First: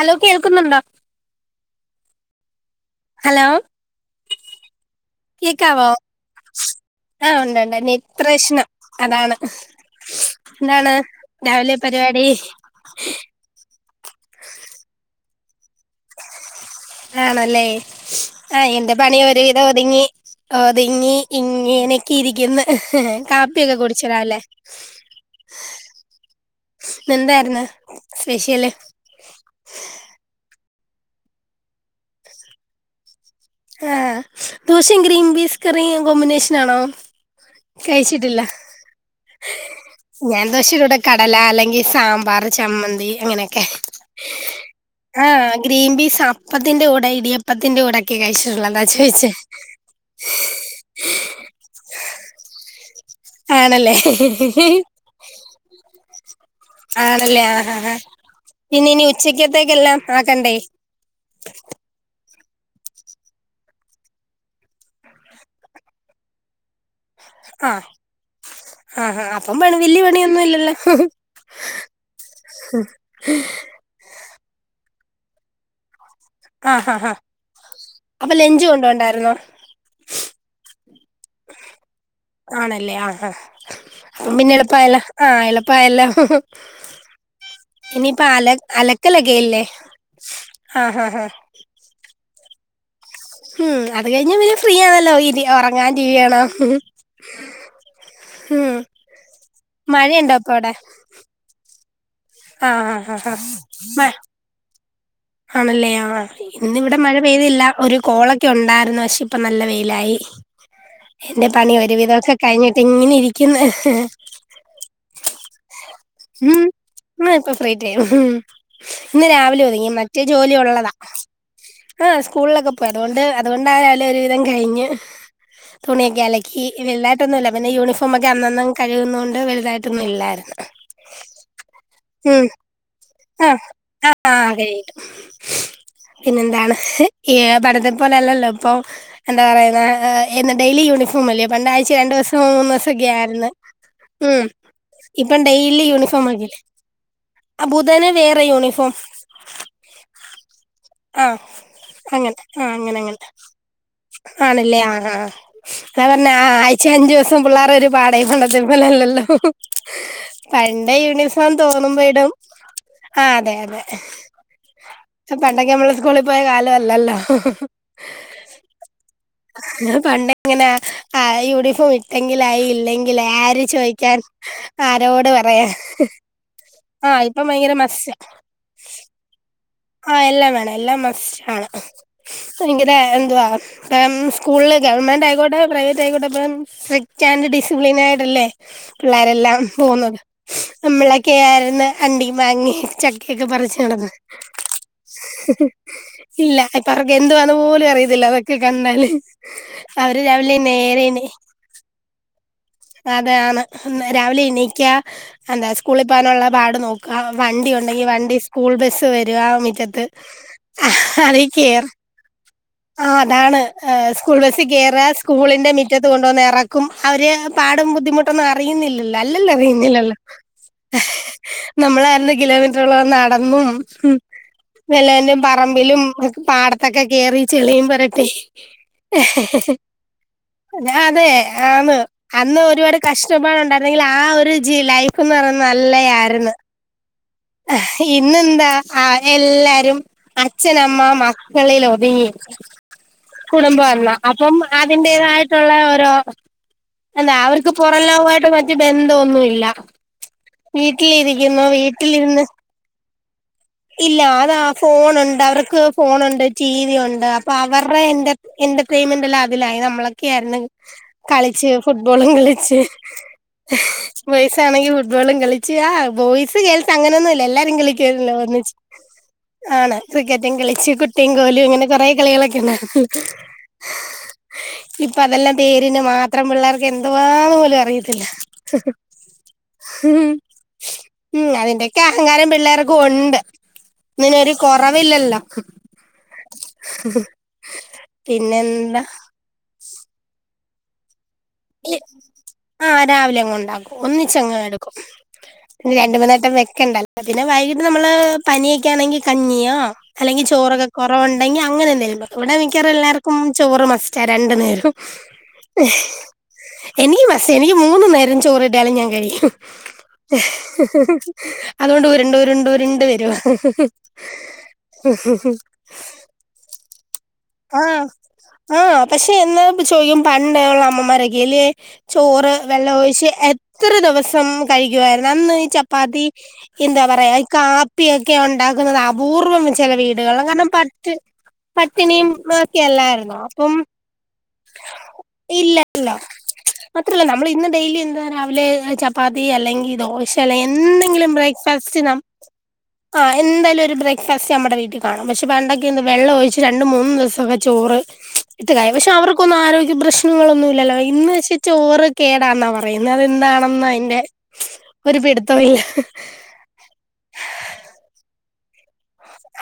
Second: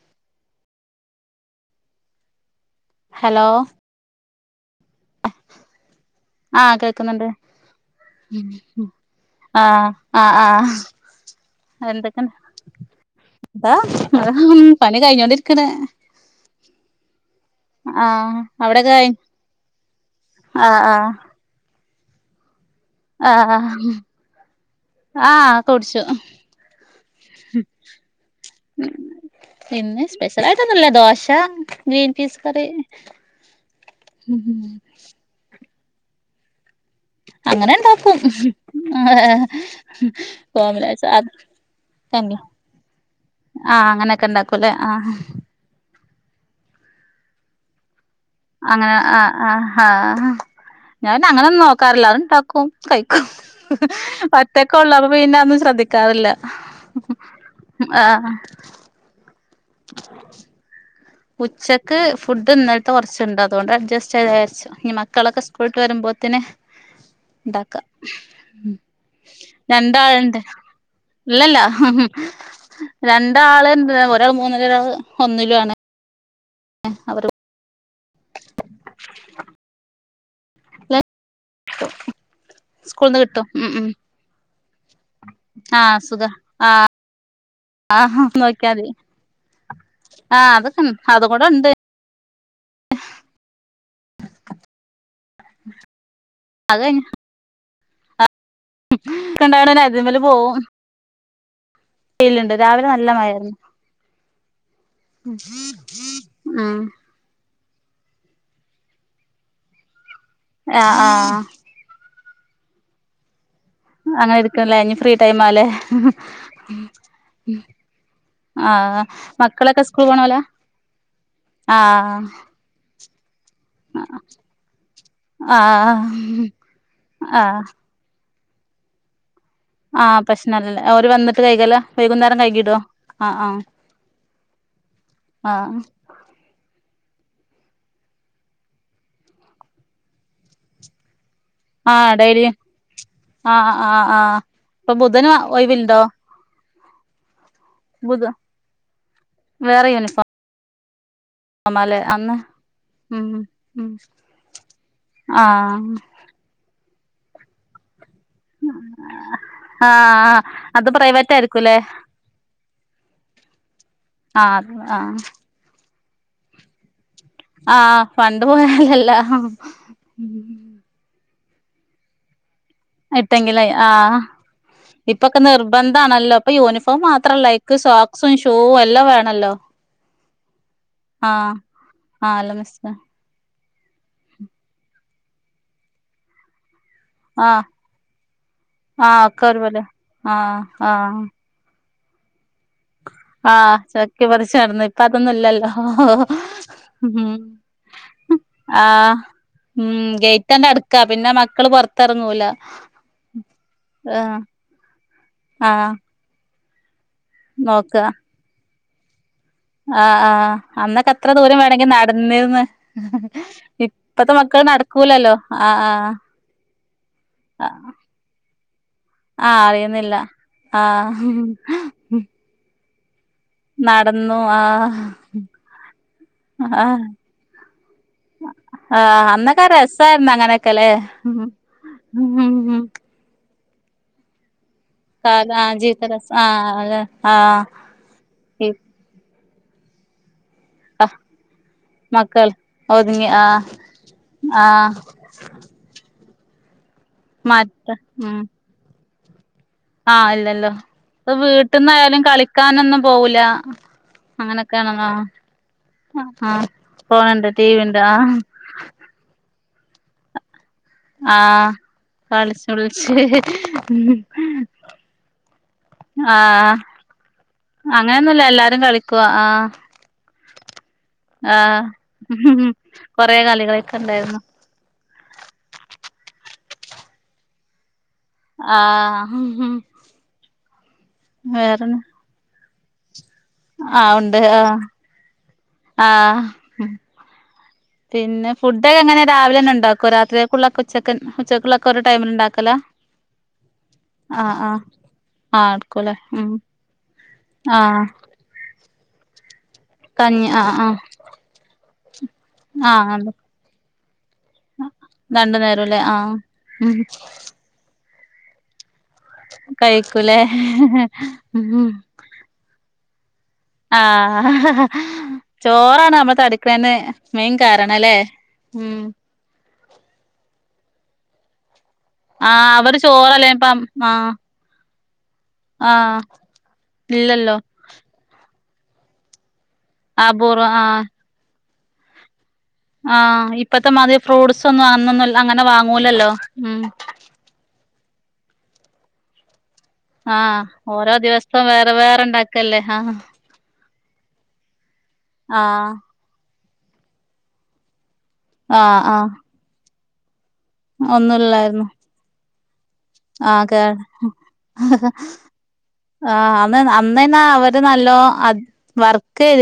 Hello കേൾക്കുന്നുണ്ടോ hello കേക്കാവോ ആഹ് കേൾക്കുന്നുണ്ട് ആ ഉണ്ട് ഉണ്ട് [unintelligible] പ്രശ്നം അതാണ് ആഹ് ആഹ് ആഹ് എന്താണ് രാവിലെ പരിവാടി ഇതാ പണി കഴിഞ്ഞോണ്ടിര്ക്ക്ണ് ആണല്ലേ ആഹ് ആ അവിടൊക്കെ എന്റെ കഴി പണി ഒരുവിധം ഒതുങ്ങി ആഹ് ആഹ് ഒതുങ്ങി ഇങ്ങനെക്കെ ഇരിക്കുന്ന് ആഹ് കാപ്പിയൊക്കെ ആഹ് കുടിചോ രാവിലെ ആഹ് കുടിച്ചു എന്തായിരുന്ന് സ്പെഷ്യല് [unintelligible] ന്നുല്ല ദോശ ഗ്രീൻ പീസ് കറി ആ ദോഷിം ഗ്രീൻ ബീസ് കറിം കോമ്പിനേഷൻ ആണോ അങ്ങനെ ഇണ്ടാക്കും കഴിച്ചിട്ടില്ല ഞാൻ ദൊഷേടെ കൂടെ ഓംലെറ്റ് അത് കടല അല്ലെങ്കി തന്നെ സാമ്പാറ് ചമ്മന്തി അങ്ങനെക്കെ ആഹ് അങ്ങനെയൊക്കെ ഇണ്ടാക്കൂല്ലേ ആഹ് ആ ഗ്രീൻ പീസ് അപ്പത്തിന്റെ കൂടെ ഇടിയപ്പത്തിന്റെ കൂടെ ഒക്കെ കഴിച്ചിട്ടുള്ളൂ അതാ അങ്ങനെ ചോയിച്ചേ ആഹ് ആഹ് ആഹ് ഞാ പിന്നെ അങ്ങനൊന്നും നോക്കാറില്ല അത്ണ്ടാക്കും കഴിക്കും ആണല്ലേ മറ്റൊക്കെ ഉള്ളപ്പ പിന്ന അന്നും ശ്രദ്ധി ക്കാറില്ല ആഹ് ച്ചെക്കേത്തേക്കെല്ലാം ആക്കണ്ടേ? ക്ക് ഫുഡ് ഇന്നൽത്തെ കൊർച്ച്ണ്ട് അതുകൊണ്ട് അഡ്ജസ്റ്റ് ചെയ്യാര്ച്ച് ഇനി മക്കളൊക്കെ സ്കൂൾട്ട് വരുമ്പോത്ത്ന് ഇണ്ടാക്കാ ആഹ് ആഹ് അപ്പം പണി വല്യ രണ്ടാള്ണ്ട് പണിയൊന്നും ഇല്ലല്ലോ ഇല്ലല്ല രണ്ടാള്ണ്ട് ഒര് രാള് മൂന്നില് ഒരാള് ഒന്നിലു ആണ് ആഹ് ഹാ ഹാ അവര് അപ്പൊ ലഞ്ച് കൊണ്ടോണ്ടായിരുന്നോ ല സ്കൂൾന്ന് കിട്ടും ഉം ഉം അപ്പൊപിന്നെ എളുപ്പായല്ലൊ ആഹ് ആഹ് എളുപ്പായല്ലൊ സുഖ ഇനിയിപ്പ ആഹ് അല നോക്കിയാതി അലക്കലൊക്കെല്ലേ അതൊക്കെ ആഹ് ഹാ ഹാ അതും കൂടെ ഉണ്ട് ഉം അത് കഴിഞ്ഞ പിന്നെ ഫ്രീയാണല്ലോ ഇനി ഉറങ്ങാം ടി വി കാണാം അത് ഉം കഴിഞ്ഞിണ്ടായോണ്ട് അതിമേല് മഴയുണ്ടോ അപ്പൊ പോവും അവിടെ വെയിലുണ്ട് രാവിലെ ആഹ് നല്ല ഹ ഹാ മഴയായിരുന്നു മഴ് ആണല്ലേ ആഹ് ഇന്ന് ഉം ഇവിടെ മഴ പെയ്തില്ല ഒരു കോളൊക്കെ ഉണ്ടായിരുന്നു പക്ഷെ ഇപ്പം നല്ല വെയിലായി ആഹ് ആഹ് എന്റെ പണി ഒരുവിധൊക്കെ കഴിഞ്ഞിട്ട് ഇങ്ങനെ ഇരിക്ക്ന്ന് അങ്ങനെ എടുക്കുംല്ലേ ഇനി ഫ്രീ ടൈമാല്ലേ അങ്ങനെ ഇപ്പൊ ഫ്രീടൈം ഉം ഇന്ന് രാവിലെ മക്കളൊക്കെ ഒതുങ്ങി സ്കൂൾ മറ്റേ പോണോലാ ജോലി ഉള്ളതാ ആഹ് പ്പൊ അതുകൊണ്ട് അത് അതുകൊണ്ടാലും ഒരുവിധം കഴിഞ്ഞ്. തുണിയൊക്കെ ആഹ് അലക്കി വെള്ളാറ്റൊന്നുല്ല ആഹ് പിന്നെ യൂണിഫ് അപ്പൊമ്മക്ക് അന്നന്നങ്‌ കഴുകുന്നോണ്ട് വലുതായി ആഹ് പ്രശ്നല്ലല്ല അവര് വന്നിട്ട് കൈകലാ വൈകുന്നേരം ഉം കൈകിടോ ആഹ് ആ ആഹ് ആ കഴിയിട്ടു ആഹ് പിന്നെന്താണ്? ഏഹ് പടത്തെ പോലെല്ലല്ലോ ഇപ്പൊ എന്താ പറയുന്ന എ ഡെയിലി യൂണിഫോ ഫോമല്ലെ. പണ്ടാഴ്ച രണ്ടു ആഹ് ദിവസം ഡെയിലി മൂന്ന് ദിവസൊക്കെ ആയിരുന്നു ആഹ് ആഹ് ആഹ് ആഹ് ഉം ഇപ്പൊ ബുധന് ഇപ്പം ഡെയിലി ഒഴിവുണ്ടോ യൂണിഫോം ആക്കീല്ലെ ആഹ് ബുധന് ബുധ വേറെ യൂണിഫോം വേറെ ആഹ് യൂണിഫോമാല്ലേ അന്ന് അങ്ങൻത്തെ ആഹ് അങ്ങനെ അങ്ങനെ ഉം ഉം ആണല്ലേ ആഹ് ആഹ് വേറ പിന്നെ ആഴ്ച അഞ്ചു ദിവസം പിള്ളേർ ഒരു പാടായി പണ്ടത്തെ പോലെ അല്ലല്ലോ ആഹ് അത് പണ്ടെ പ്രൈവറ്റ് യൂണിഫോം ആയിരിക്കൂല്ലേ തോന്നുമ്പോ ഇടും ആഹ് അതെ അതെ ആഹ് ആഹ് പണ്ടൊക്കെ നമ്മള് സ്കൂളിൽ പോയ കാലമല്ലല്ലോ ആഹ് പണ്ട് പോയാലല്ല ഇങ്ങള് പണ്ടേ അങ്ങനെ ആ യൂണിഫോം ഇട്ടെങ്കിലായി ഇല്ലെങ്കിൽ ആര് ഇട്ടെങ്കിലേ ചോദിക്കാൻ ആഹ് ആ ഇപ്പൊക്കെ നിർബന്ധാണല്ലോ ഇപ്പോ യൂണിഫോം ആ മാത്രം ഇപ്പം അല്ല ഭയങ്കര അതിക്ക് മസ്റ്റാ സോക്സും ഷൂവും എല്ലാം വേണല്ലോ ആഹ് എല്ലാം വേണം എല്ലാം മസ്റ്റ് ആഹ് ആണ് ആഹ് അല്ല മിസ് ഭയങ്കര എന്തുവാ സ്കൂളിൽ ഗവൺമെന്റ് ആയിക്കോട്ടെ പ്രൈവറ്റ് ആയിക്കോട്ടെ ഇപ്പം സ്രി ആഹ് ഡിസിപ്ലിൻ ആയിട്ടല്ലേ ആഹ് ഒക്കെ പിള്ളേരെല്ലാം ഒരുപോലെ പോകുന്നത് ആഹ് ആഹ് നമ്മളൊക്കെ ആയിരുന്നു അണ്ടിമാങ്ങിം ചക്കയൊക്കെ ആഹ് പറിച്ച് നടന്നു ചക്കി പറിച്ച് നടന്ന് ഇപ്പ അതൊന്നും ഇല്ലല്ലോ ഇല്ല ഇപ്പ അവർക്ക് ഉം എന്തുവാന്ന് പോലും അറിയത്തില്ല അതൊക്കെ കണ്ടാല് ആഹ് ഉം അവര് രാവിലെ ഗേറ്റണ്ട് അടക്കാ നേരെ പിന്നെ മക്കള് പൊർത്തെറങ്ങൂല അതാണ് രാവിലെ എണീക്കാ എന്താ ആഹ് സ്കൂളിൽ പോ വാനൊള്ള പാട് നോക്കുക നോക്ക വണ്ടിയൊണ്ടെങ്കി വണ്ടി സ്കൂൾ ബസ്സുവരുക മി റ്റത്ത് ആഹ് ആഹ് അന്നൊക്കെ എത്ര ദൂരം വേണെങ്കി അതീകേറാ നടന്നിരുന്ന് ആ അതാണ് ആ ഇപ്പത്തെ മക്കള് സ്കൂൾബസ്സികേറുക നടക്കൂലല്ലോ സ്കൂളിന്റെ ആഹ് മിറ്റത്ത് ആഹ് കൊണ്ടോന്ന് എറക്കും അവര് പാടും ബുദ്ധിമുട്ട് ട്ടൊന്നും അറിയുന്നില്ലല്ലോ ആഹ് അല്ലല്ലറിയുന്നില്ലല്ലോ അറിയുന്നില്ല ആഹ് നമ്മളായിരുന്നു കിലോമീറ്ററുകളോളം നടന്നും നോ ആ വല്ലവൻ്റേം പറമ്പിലും ആഹ് പാടത്തൊക്കെകേറി ചെളിയും പെരട്ടി ആഹ് അന്നൊക്കെ രസായിരുന്നു അങ്ങനെയൊക്കെല്ലേ ഞാൻ അതെ ആന്ന് ഉം അന്ന് ഉം ഒരുപാട് കഷ് ഷ്ടപ്പാട് ഒണ്ടായിരുങ്കില് ആ ഒരു ജീ ലൈഫ് ഫാണ് ആ ജീത്തഡ്രസ്സ് ആ അതെ ആ ഈ ഇന്നെന്താ ആ എല്ലാരും അച്ഛനമ്മ മക്കളിൽ ഒതുങ്ങി മക്കൾ ഒതുങ്ങി അ കുടുംബം വന്നാ അപ്പം അതിന്റേതായിട്ടുള്ള ഓരോ എന്താ അവർക്ക് മറ്റ പൊറം ഉം ലോകമായിട്ട് മറ്റു ബന്ധമൊന്നുമില്ല ആ അല്ലല്ലോ അപ്പ വീട്ടിലിരിക്കുന്നു വീട്ടെന്നായാലും വീട്ടിലിരുന്ന് കളിക്കാനൊന്നും പോവുല്ലാ ഇല്ല അതാ ഫോണൊണ്ട് അവർക്ക് ഫോണൊണ്ട് ആ ടിവിയൊണ്ട് ഫോണുണ്ട് അപ്പൊ ടി വി അവർ ഇപ്പ ഉണ്ട് ആ എൻ്റെർ എന്റർട്രെയ്മെന്റെല്ലാം അതിലായി നമ്മളൊക്കെ ആയിരുന്നെങ്കി ആ കളിച്ച് ഫുട്ബോളും കളിച്ച് ബോയ്സാണെങ്കി ഫുട്ബോളും കളി ച്ച് ആ ബോയ്സ് ഗേൾസ് അങ്ങനൊന്നുമില്ല എല്ലാരും കളിക്കുവായിരുന്നല്ലോ അങ്ങനെയൊന്നുല്ല ഒന്നിച്ച് എല്ലാരും കളിക്കുവാ ആ ആണ് ക്രിക്കറ്റുംകളിച്ച് കുട്ടിയും ആ കോലും അങ്ങനെ കൊറെ കളികളൊക്കെയുണ്ടായിരുന്നു കൊറെ കളികളൊക്കെയൊണ്ടായിരുന്നു ഇപ്പൊ അതെല്ലാം പേരിനുമാത്രം പിള്ളേർക്ക് എന്തുവാന്നുപോലും അറിയത്തില്ല ആ ഉം വേറെന്ന അതിന്റെക്കെ അഹങ്കാരം പിള്ളേർക്കും ഒണ്ട് ആ ഉണ്ട് ഒന്നിനൊരു ആ കൊറവില്ലല്ലോ [inaudible] ആഹ് പിന്നെ ഫുഡെക്കെ പിന്നെന്താ എങ്ങനാ രാവിലെതന്നെ ഉണ്ടാക്കോ രാത്രി ഉണ്ടാക്കലാ ആ രാവിലെയങ്ങ് ഒണ്ടാക്കും ആഹ് ഒന്നിച്ചങ്ങ് ആഹ് എടുക്കും ആഹ് പിന്നെ എടുക്കൂലേ രണ്ടുമൂന്നുവട്ടം ഉം വെക്കണ്ടല്ലോ പിന്നെ വൈകിട്ട് ആഹ് നമ്മള് പനിയൊക്കെ ആണെങ്കി കഞ്ഞിയോ അല്ലെങ്കി കഞ്ഞി ആഹ് ചോറൊക്കെ ആഹ് കൊറവൊണ്ടെങ്കി അങ്ങനെയെന്തേലും ഇവിടെ മിക്കവാറും ആഹ് എല്ലാർക്കും ചോറുമസ്റ്റാ രണ്ടുനേരേം രണ്ടു നേരംല്ലേ ആഹ് ഉം എനിക്കുമസ്റ്റാ എനിക്കു മൂന്നുനേരം ചോറുകിട്ടിയാലും ഞാൻകഴിക്കും കഴിക്കൂലേ ഉം അതുകൊണ്ട് ഉരുണ്ടു ഉരുണ്ടു ഉരുണ്ടു വരുവാ ഹാ ചോറാണ് നമ്മ തടിക്കണേൻ്റെ മെയിൻ കാരണല്ലേ ഉം എന്നായിപ്പ ചോയിക്കും പണ്ടൊള്ള അമ്മമാരൊക്കെയില്ലേ ചോറ് ആഹ് അവര് വെള്ളമൊഴിച്ച് ചോറല്ലേ ഇപ്പം ആഹ് എത്രദിവസം കഴിക്കുവായിരുന്നു അന്ന് ഈ ആഹ് ചപ്പാത്തി എന്താപറയാ ഇല്ലല്ലോ കാ പ്പിയൊക്കെ ഒണ്ടാക്കുന്നത് അപൂർവം ചെല വീടുകള് കാരണം അപൂർവം ആഹ് പട്ട് പട്ടിണിയും മൊക്കെയല്ലായിരുന്നോ ആഹ് അപ്പം ഇപ്പത്തെ മാതിരി ഫ്രൂട്ട്സ് ഒന്നും അന്നൊന്നും അങ്ങനെ ഇല്ലല്ലോ വാങ്ങൂലല്ലോ ഉം മാത്രല്ലാ നമ്മൾ ഇന്ന് ഡെയ്ലി എന്ത് രാവിലെ ചപ്പ് ചപ്പാത്തി അല്ലെങ്കി ദോശ അല്ലെ ആഹ് ഓരോ എന്തെങ്കിലും ദിവസവും വേറെ ബ്രേക്ക്ഫാസ്റ്റ് നാം വേറെ ഇണ്ടാക്കല്ലേ ആഹ് ആ എന്തേലും ഒരു ബ്രേക്ക്ഫാസ്റ്റ് നമ്മടെ വീട്ടികാണും പക്ഷേ പണ്ടൊക്കെ ആഹ് അന്ന് വെള്ളമൊഴിച്ച് രണ്ടുംമൂന്നും ദിവസം ചോറ് ഇട്ടുകായും ആഹ് പക്ഷെ ആഹ് അവർക്കൊന്നും ആരോഗ്യ പ്രശ്നങ്ങളൊന്നൂല്ലല്ലോ ഇന്ന് പക്ഷേ ഒന്നുല്ലായിരുന്നു ചോറ് കേടാണെന്നാ പറയുന്നേ ആഹ് കേ അതെന്താണെന്ന് അതിന്റെ ഒരുപിടിത്തമില്ല ന്ന് അന്ന് ന്ന അവര് നല്ലോ അത് വർ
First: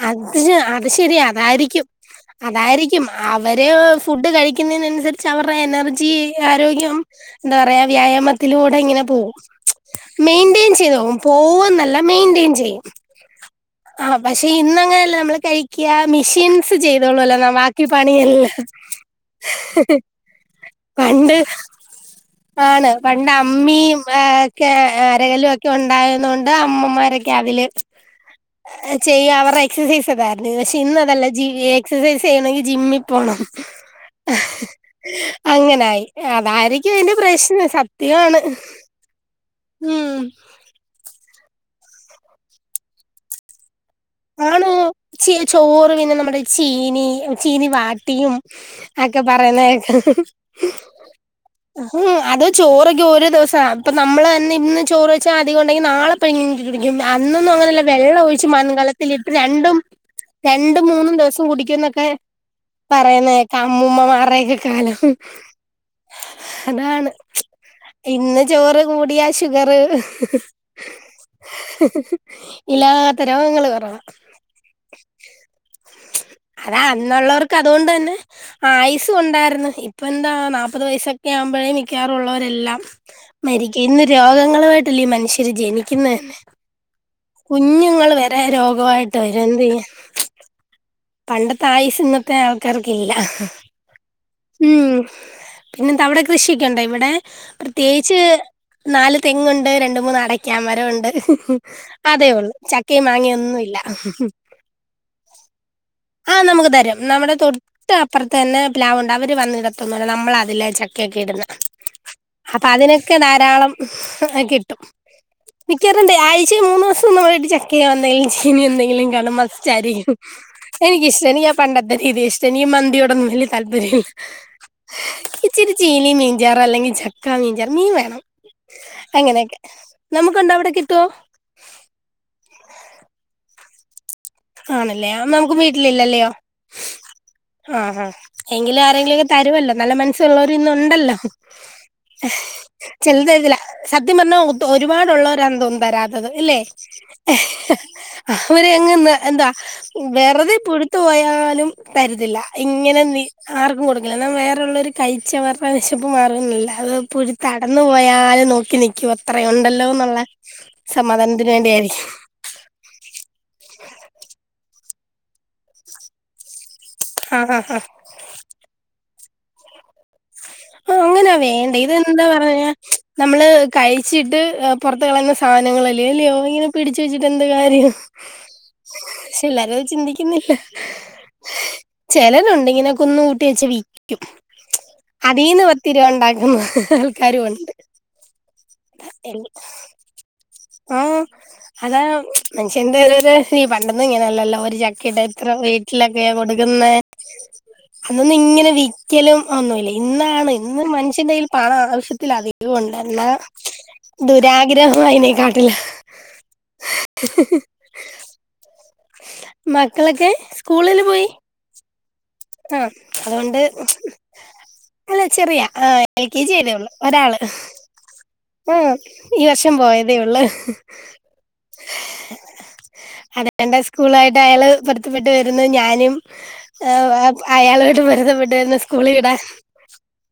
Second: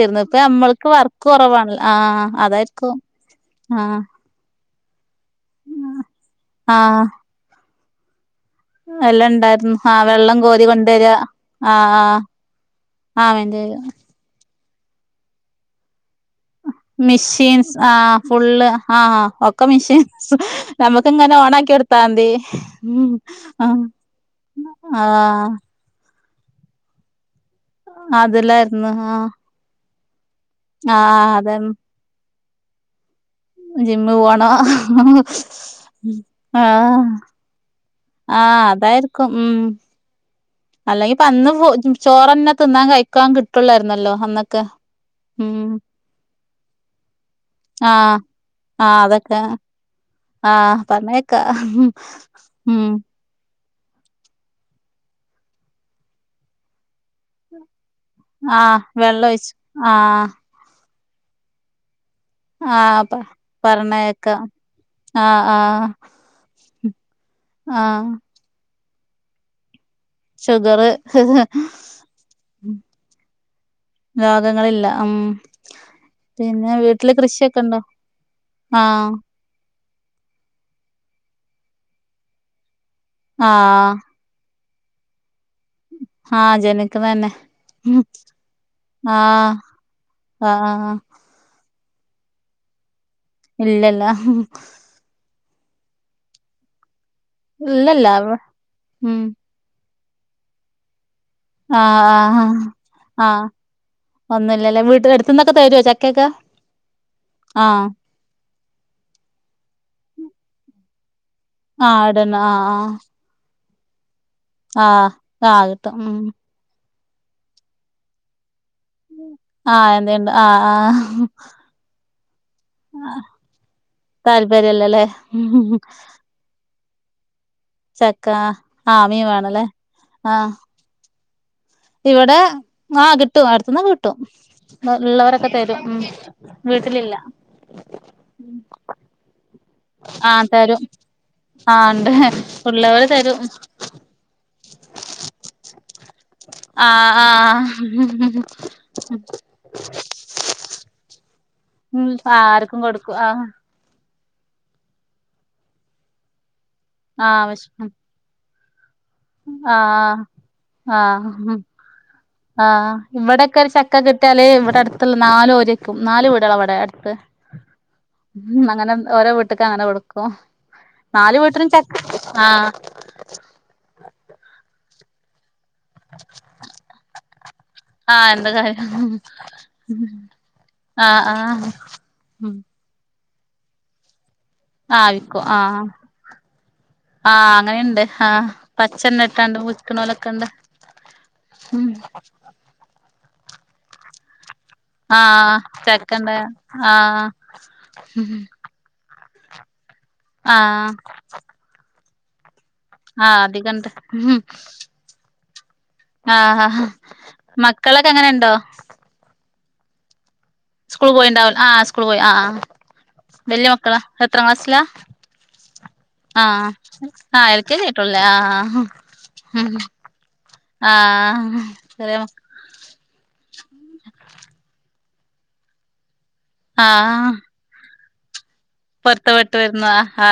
അത് അത് ശെരി അതായിരിക്കും. അതായിരിക്കും അവര് ആഹ് ഫുഡ് കഴി ക്ക്ന്നയ്നൻസരിച്ച് അവരുടെ എനർജി, ആരോഗ്യം ആഹ് എന്താ പറയാ വ്യായാമം തിലൂടെ ഇങ്ങനെ എല്ലാം പോവു ഇണ്ടായിരുന്നു ആഹ് വെള്ളം കോരി മെയിന്റെയിൻ ചെയ്തു കൊണ്ടുവരാ പോവും പോവും ന്നല്ല മെയിൻറ്റെയിൻ ചെയ്യും. അവൻ്റെത് ആഹ് പക്ഷെ ഇന്നങ്ങനെയല്ല നമ്മള് കഴിക്ക മെഷീൻ മിക്സിചെയ്തോളൂല്ലോ മെഷീൻസ് ബാക്കി ആ പണിയല്ലം ഫുള്ള് ആ ഒക്കെ മെഷീൻസ് നമുക്ക് ഇങ്ങനെ പണ്ട്. ഓണാക്കി കൊടുത്താതി ആണ് ഉം പണ്ട് ആ അമ്മിയും ഒക്കെ അരലും ഒ ക്കെണ്ടായതോണ്ട് അമ്മമാരൊക്കെ അതില് അതെല്ലായിരുന്നു ആഹ് അവർ എക്സസൈസ്തായിരുന്നു. പക്ഷെ ഇന്നതല്ല ജി എക്സസൈസ് യ്യണമെങ്കി ജിമ്മി പോണം ജിമ്മി പോണ അങ്ങനായി ആഹ് അതായിരിക്കും അതിന്റെ പ്രശ്നം സത്യമാണ് ആഹ് അതായിരിക്കും ഉം ഉം അല്ലെങ്കി ഇപ്പം അന്ന് ചോറ്ന്നെ തിന്നാൻ കഴിക്കാൻ കിട്ടൂല്ലായിരുന്നല്ലോ ആണ്. ഇച്ചിരി ചോറ് പിന്നെ നമ്മുടെ ചീനി ചീനി ആ വാട്ടിയും ആ ഒക്കെ അതൊക്കെ പറയുന്ന കേൾക്ക ആ പറഞ്ഞേക്കാ ഉം അത് ഉം ചോറൊക്കെ ഒരോ ദിവസാ ഇപ്പൊ നമ്മള് തന്നെ ഇന്ന് ചോറ് വെച്ചാ അധികം ഉണ്ടെങ്കി നാളെ പിന്നെയും വെച്ചോണ്ടിരിക്കും. അന്നൊന്നും അങ്ങനെല്ല വെള്ളം ഒഴിച്ച് ആ വെള്ളം മൺകലത്തിലിട്ട് ഒഴിച്ചു രണ്ടും, ആ രണ്ടും മൂന്നും ദിവസം കുടിക്കും ന്നൊക്കെ ആ പറയുന്ന കേൾക്കാം അമ്മൂമ്മ പറഞ്ഞേക്കാം മാരേക്കെ കാലം ആ ആ അതാണ് ആഹ് ഇന്ന് ചോറ് കൂടിയാ ഷുഗർ ഷുഗറ് ഇല്ലാത്ത രോഗങ്ങൾ പറ രോഗങ്ങളില്ല. ഉം പിന്നെ അതാ വീട്ടില് അന്നുള്ളവർക്ക് കൃഷിയൊക്കെ ഉണ്ടോ അതുകൊണ്ട് തന്നെ ആഹ് ആയുസ് കൊ ണ്ടായിർന്നു. ഇപ്പെന്താ നാൽപത് വയസൊക്കെ ആവുമ്പോഴേ മിക്കവാറുള്ളവരല്ലാം ആഹ് മരിക്കയാണ് രോഗങ്ങളുമായിട്ടല്ലേ മനുഷ്യര് ജനിക്കുന്നന്നെ. ആഹ് ജനിക്കണന്നെ കുഞ്ഞുങ്ങൾ വരെ രോഗ ആഹ് ആഹ് പണ്ടത്തെ ആയുസ് ഇന്നത്തെ ആൾക്കാർക്കില്ല ഇല്ലല്ല ഉം പിന്നെന്താ അവിടെ കൃഷിയൊക്കെണ്ടോ? ഇവിടെ ഇല്ലല്ല പ്രത്യേകിച്ച് നാല് ഉം തെങ്ങുണ്ട്, രണ്ട് മൂന്ന് അടക്കാ മരോണ്ട് ആഹ് അതേ ആഹ് ഉള്ളൂ. ചക്കേം മാങ്ങയൊന്നുല്ല ഇല്ല അല്ലേ. വീട്ടിനടുത്തുന്ന് ഒക്കെ തരോ ച ആഹ് നമുക്ക് തരും. നമ്മുടെ തൊട്ട പ്പർത്തന്നെ പ്ലാവ്ണ്ട്. അവര് വന്നിടത്തൊന്നുല്ല. നമ്മള അതിലെ ചക്കയൊക്കെ ഇടുന്ന ആഹ് ഇടന്നെ അപ്പൊ ആഹ് അതിനൊക്കെ ധാരാളം കിട്ടും. ആഹ് ആഹ് ആഹ് മിക്ക കിട്ടും ഉം [unintelligible] ച്ചി മൂന്നോസം ഒന്ന് പോയിട്ട് ചെക്ക് ചെയ്യാവുന്ന. ഇൻ സുലിൻ എന്തെങ്കിലും കാണും ആഹ് മസ്റ്റായിരിക്കും. എന്തേണ്ട് ആഹ് എനിക്കിഷ്ടല്ല. നിക്ക് ആഹ് പണ്ടത്തെ രീതിയാ ഇഷ് സെനി ആഹ് മന്തിയോടൊന്നും വല്യ താല്പര്യല്ല. താല്പര്യല്ലല്ലേ ഇച്ചിരി ചീനി, മീഞ്ചാറ് അല്ലെങ്കി ചട് ക്ക മീൻചാർ. മീൻ വേണം ചക്ക ആഹ് മീൻ അങ്ങനെയൊക്കെ. വേണല്ലേ നമുക്ക് എന്ത വിടെ കിട്ടോ. ഇവടെ ആഹ് കിട്ടും അടുത്തിന്നൊക്കെ കിട്ടും. ആണല്ലേ ഉള്ളവരക്കെ നമുക്ക് തരും ഉം വീട്ടിലില്ല. ആഹ് ഹ എങ്കിലും ആരെങ്കിലൊക്കെ തരുവല്ലോ. നല്ല മനസ്സുള്ളവര് ഇന്ന് ഉണ്ടല്ലോ. ആഹ് ണ്ട് ഉള്ളവർ തരു. [unintelligible] സത്യം പറഞ്ഞാൽ ഒരുപാടുള്ളവർ ആണെന്ന് തോന്നുന്നു തരാത്തത് ഇല്ലേ. ആ ആ അവരെ എങ്ങ്ന്ന്. വെറുതെ പുഴുത്തു പോയാലും ഉം തരത്തില്ല. ആർക്കും ഇങ്ങനെ കൊടുക്കും നി ആ ആർക്കും കൊടുക് കില്ല. ന്നാ വേറെള്ളോരു കഴിച്ച് അവർടെ വിശപ്പ് മാറൊന്നില്ല. അത് ആ പുഴുത്തടന്നു വിശക്കും പോയാലും നോക്കി നിക്ക്യുവ ആ ത്രയുണ്ടല്ലോ ന്നുള്ള സമാധാനത്തിന് വേണ്ടിയായിരിക്കും. ആഹ്. ഇവടെക്കെ ഒരു ചക്ക കിട്ടിയാല് ഇവടെ അട്ത്ത്ള്ള നാല് ഓര്യേക്കും. നാല് വീടേളാ വടെ. ആഹാ ഹാ ഹ. ഉം അങ്ങനെ ഓരോ വീട്ടിക്ക് അങ്ങനെ വിടും. ആഹ് അങ്ങനാ വേണ്ടേ ഇത് എന്താ ആ പറഞ്ഞാ നമ്മള് കഴിച്ചിട്ട് പുറത്ത് കളയുന്ന സാനങ്ങളെ ല്ലെ ല്ല്യോ ഇങ്ങനെ പിടിച്ച് വെച്ചിട്ട് എന്ത് കാര്യം. ആ എന്ത കാര്യം പക്ഷെ എല്ലാരും അതു ചിന്തിക്കുന്നില്ല. ആ ആ ഉം ചെലരുണ്ട് ഇങ്ങനെ കുന്ന് കൂട്ടി വെച്ച് വിക്കും. ആഹ് വിക്കും അതീന്ന് ആഹ്. പത്ത് രൂപ ഉണ്ടാക്കുന്ന ആൾക്കാരും ആഹ് ഉണ്ട്. അങ്ങനിണ്ട് ആഹ്. പ ച്ചന്നെ ട്ടാണ്ട് വിക്കണോലൊക്കെണ്ട്. ആഹ് അതാ മനുഷ്യന്റെ ഒരൊര് ഈ പണ്ടൊന്നും ഇങ്ങനല്ലല്ലോ ഒരു ച ക്കയിട്ട എത്ര ആഹ് വീട്ടിലൊക്കെയാ ചക്കണ്ട് കൊടുക്കുന്ന ആഹ് അന്നൊന്നും ഇങ്ങനെ വി ക്ക്യലും ഒന്നു ഇല്ല. ഇന്നാണ് ഇന്ന് ആഹ് മനുഷ്യന്റെ കൈയിൽ പണം ആവശ്യത്തിലധികം ഒ ണ്ടെന്നാ ആഹ് അധികണ്ട് ദുരാഗ്രഹം അയിനേക്കാട്ടിലാ. ആഹഹ മക്കളൊക്കെ അങ്ങനെണ്ടോ. മക്കളൊക്കെ സ്കൂൾ പോയീണ്ടാവു, ആഹ് സ്കൂള് പോയി ആഹ് ആഹ്. ആഹ് അതുകൊണ്ട് വല്യ മക്കളാ എത്രാം ക്ലാസ്സിലാ അവള് ചെറിയ, ആഹ് എൽ കെ ജി ആഹ് ആയതേ ഒള്ള്. ആഹ് എൽ കെ ജി ആയിട്ടൊള്ളു ലേ ആഹ്. ഈ വർഷം പോയതേ ഉള്ളു ആഹ് കല്യാണം. അതെ എന്റെ സ്കൂളായിട്ട് അയാൾ പൊരുത്തപ്പെട്ടു വരുന്നു ഞാനും ഏഹ് അയാളോട് പൊരുത്തപ്പെട്ടു വരുന്നു. പൊരുത്തപെട്ട് വരുന്നു ആഹാ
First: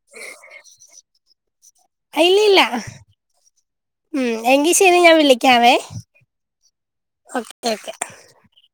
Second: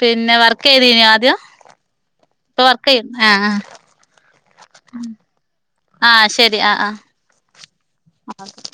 പിന്നെ വർക്ക് ചെയ്തീന്യോ ആദ്യം, ഇല്ല ഇല്ല ഇപ്പൊ വർക്കെയ്യും, ആഹ്. ഉം എങ്കി ശരി ഞാൻ വിളിക്കാവേ. ആഹ് ശരി ആഹ് ആഹ് ഓക്കെ ഓക്കെ. ആഹ്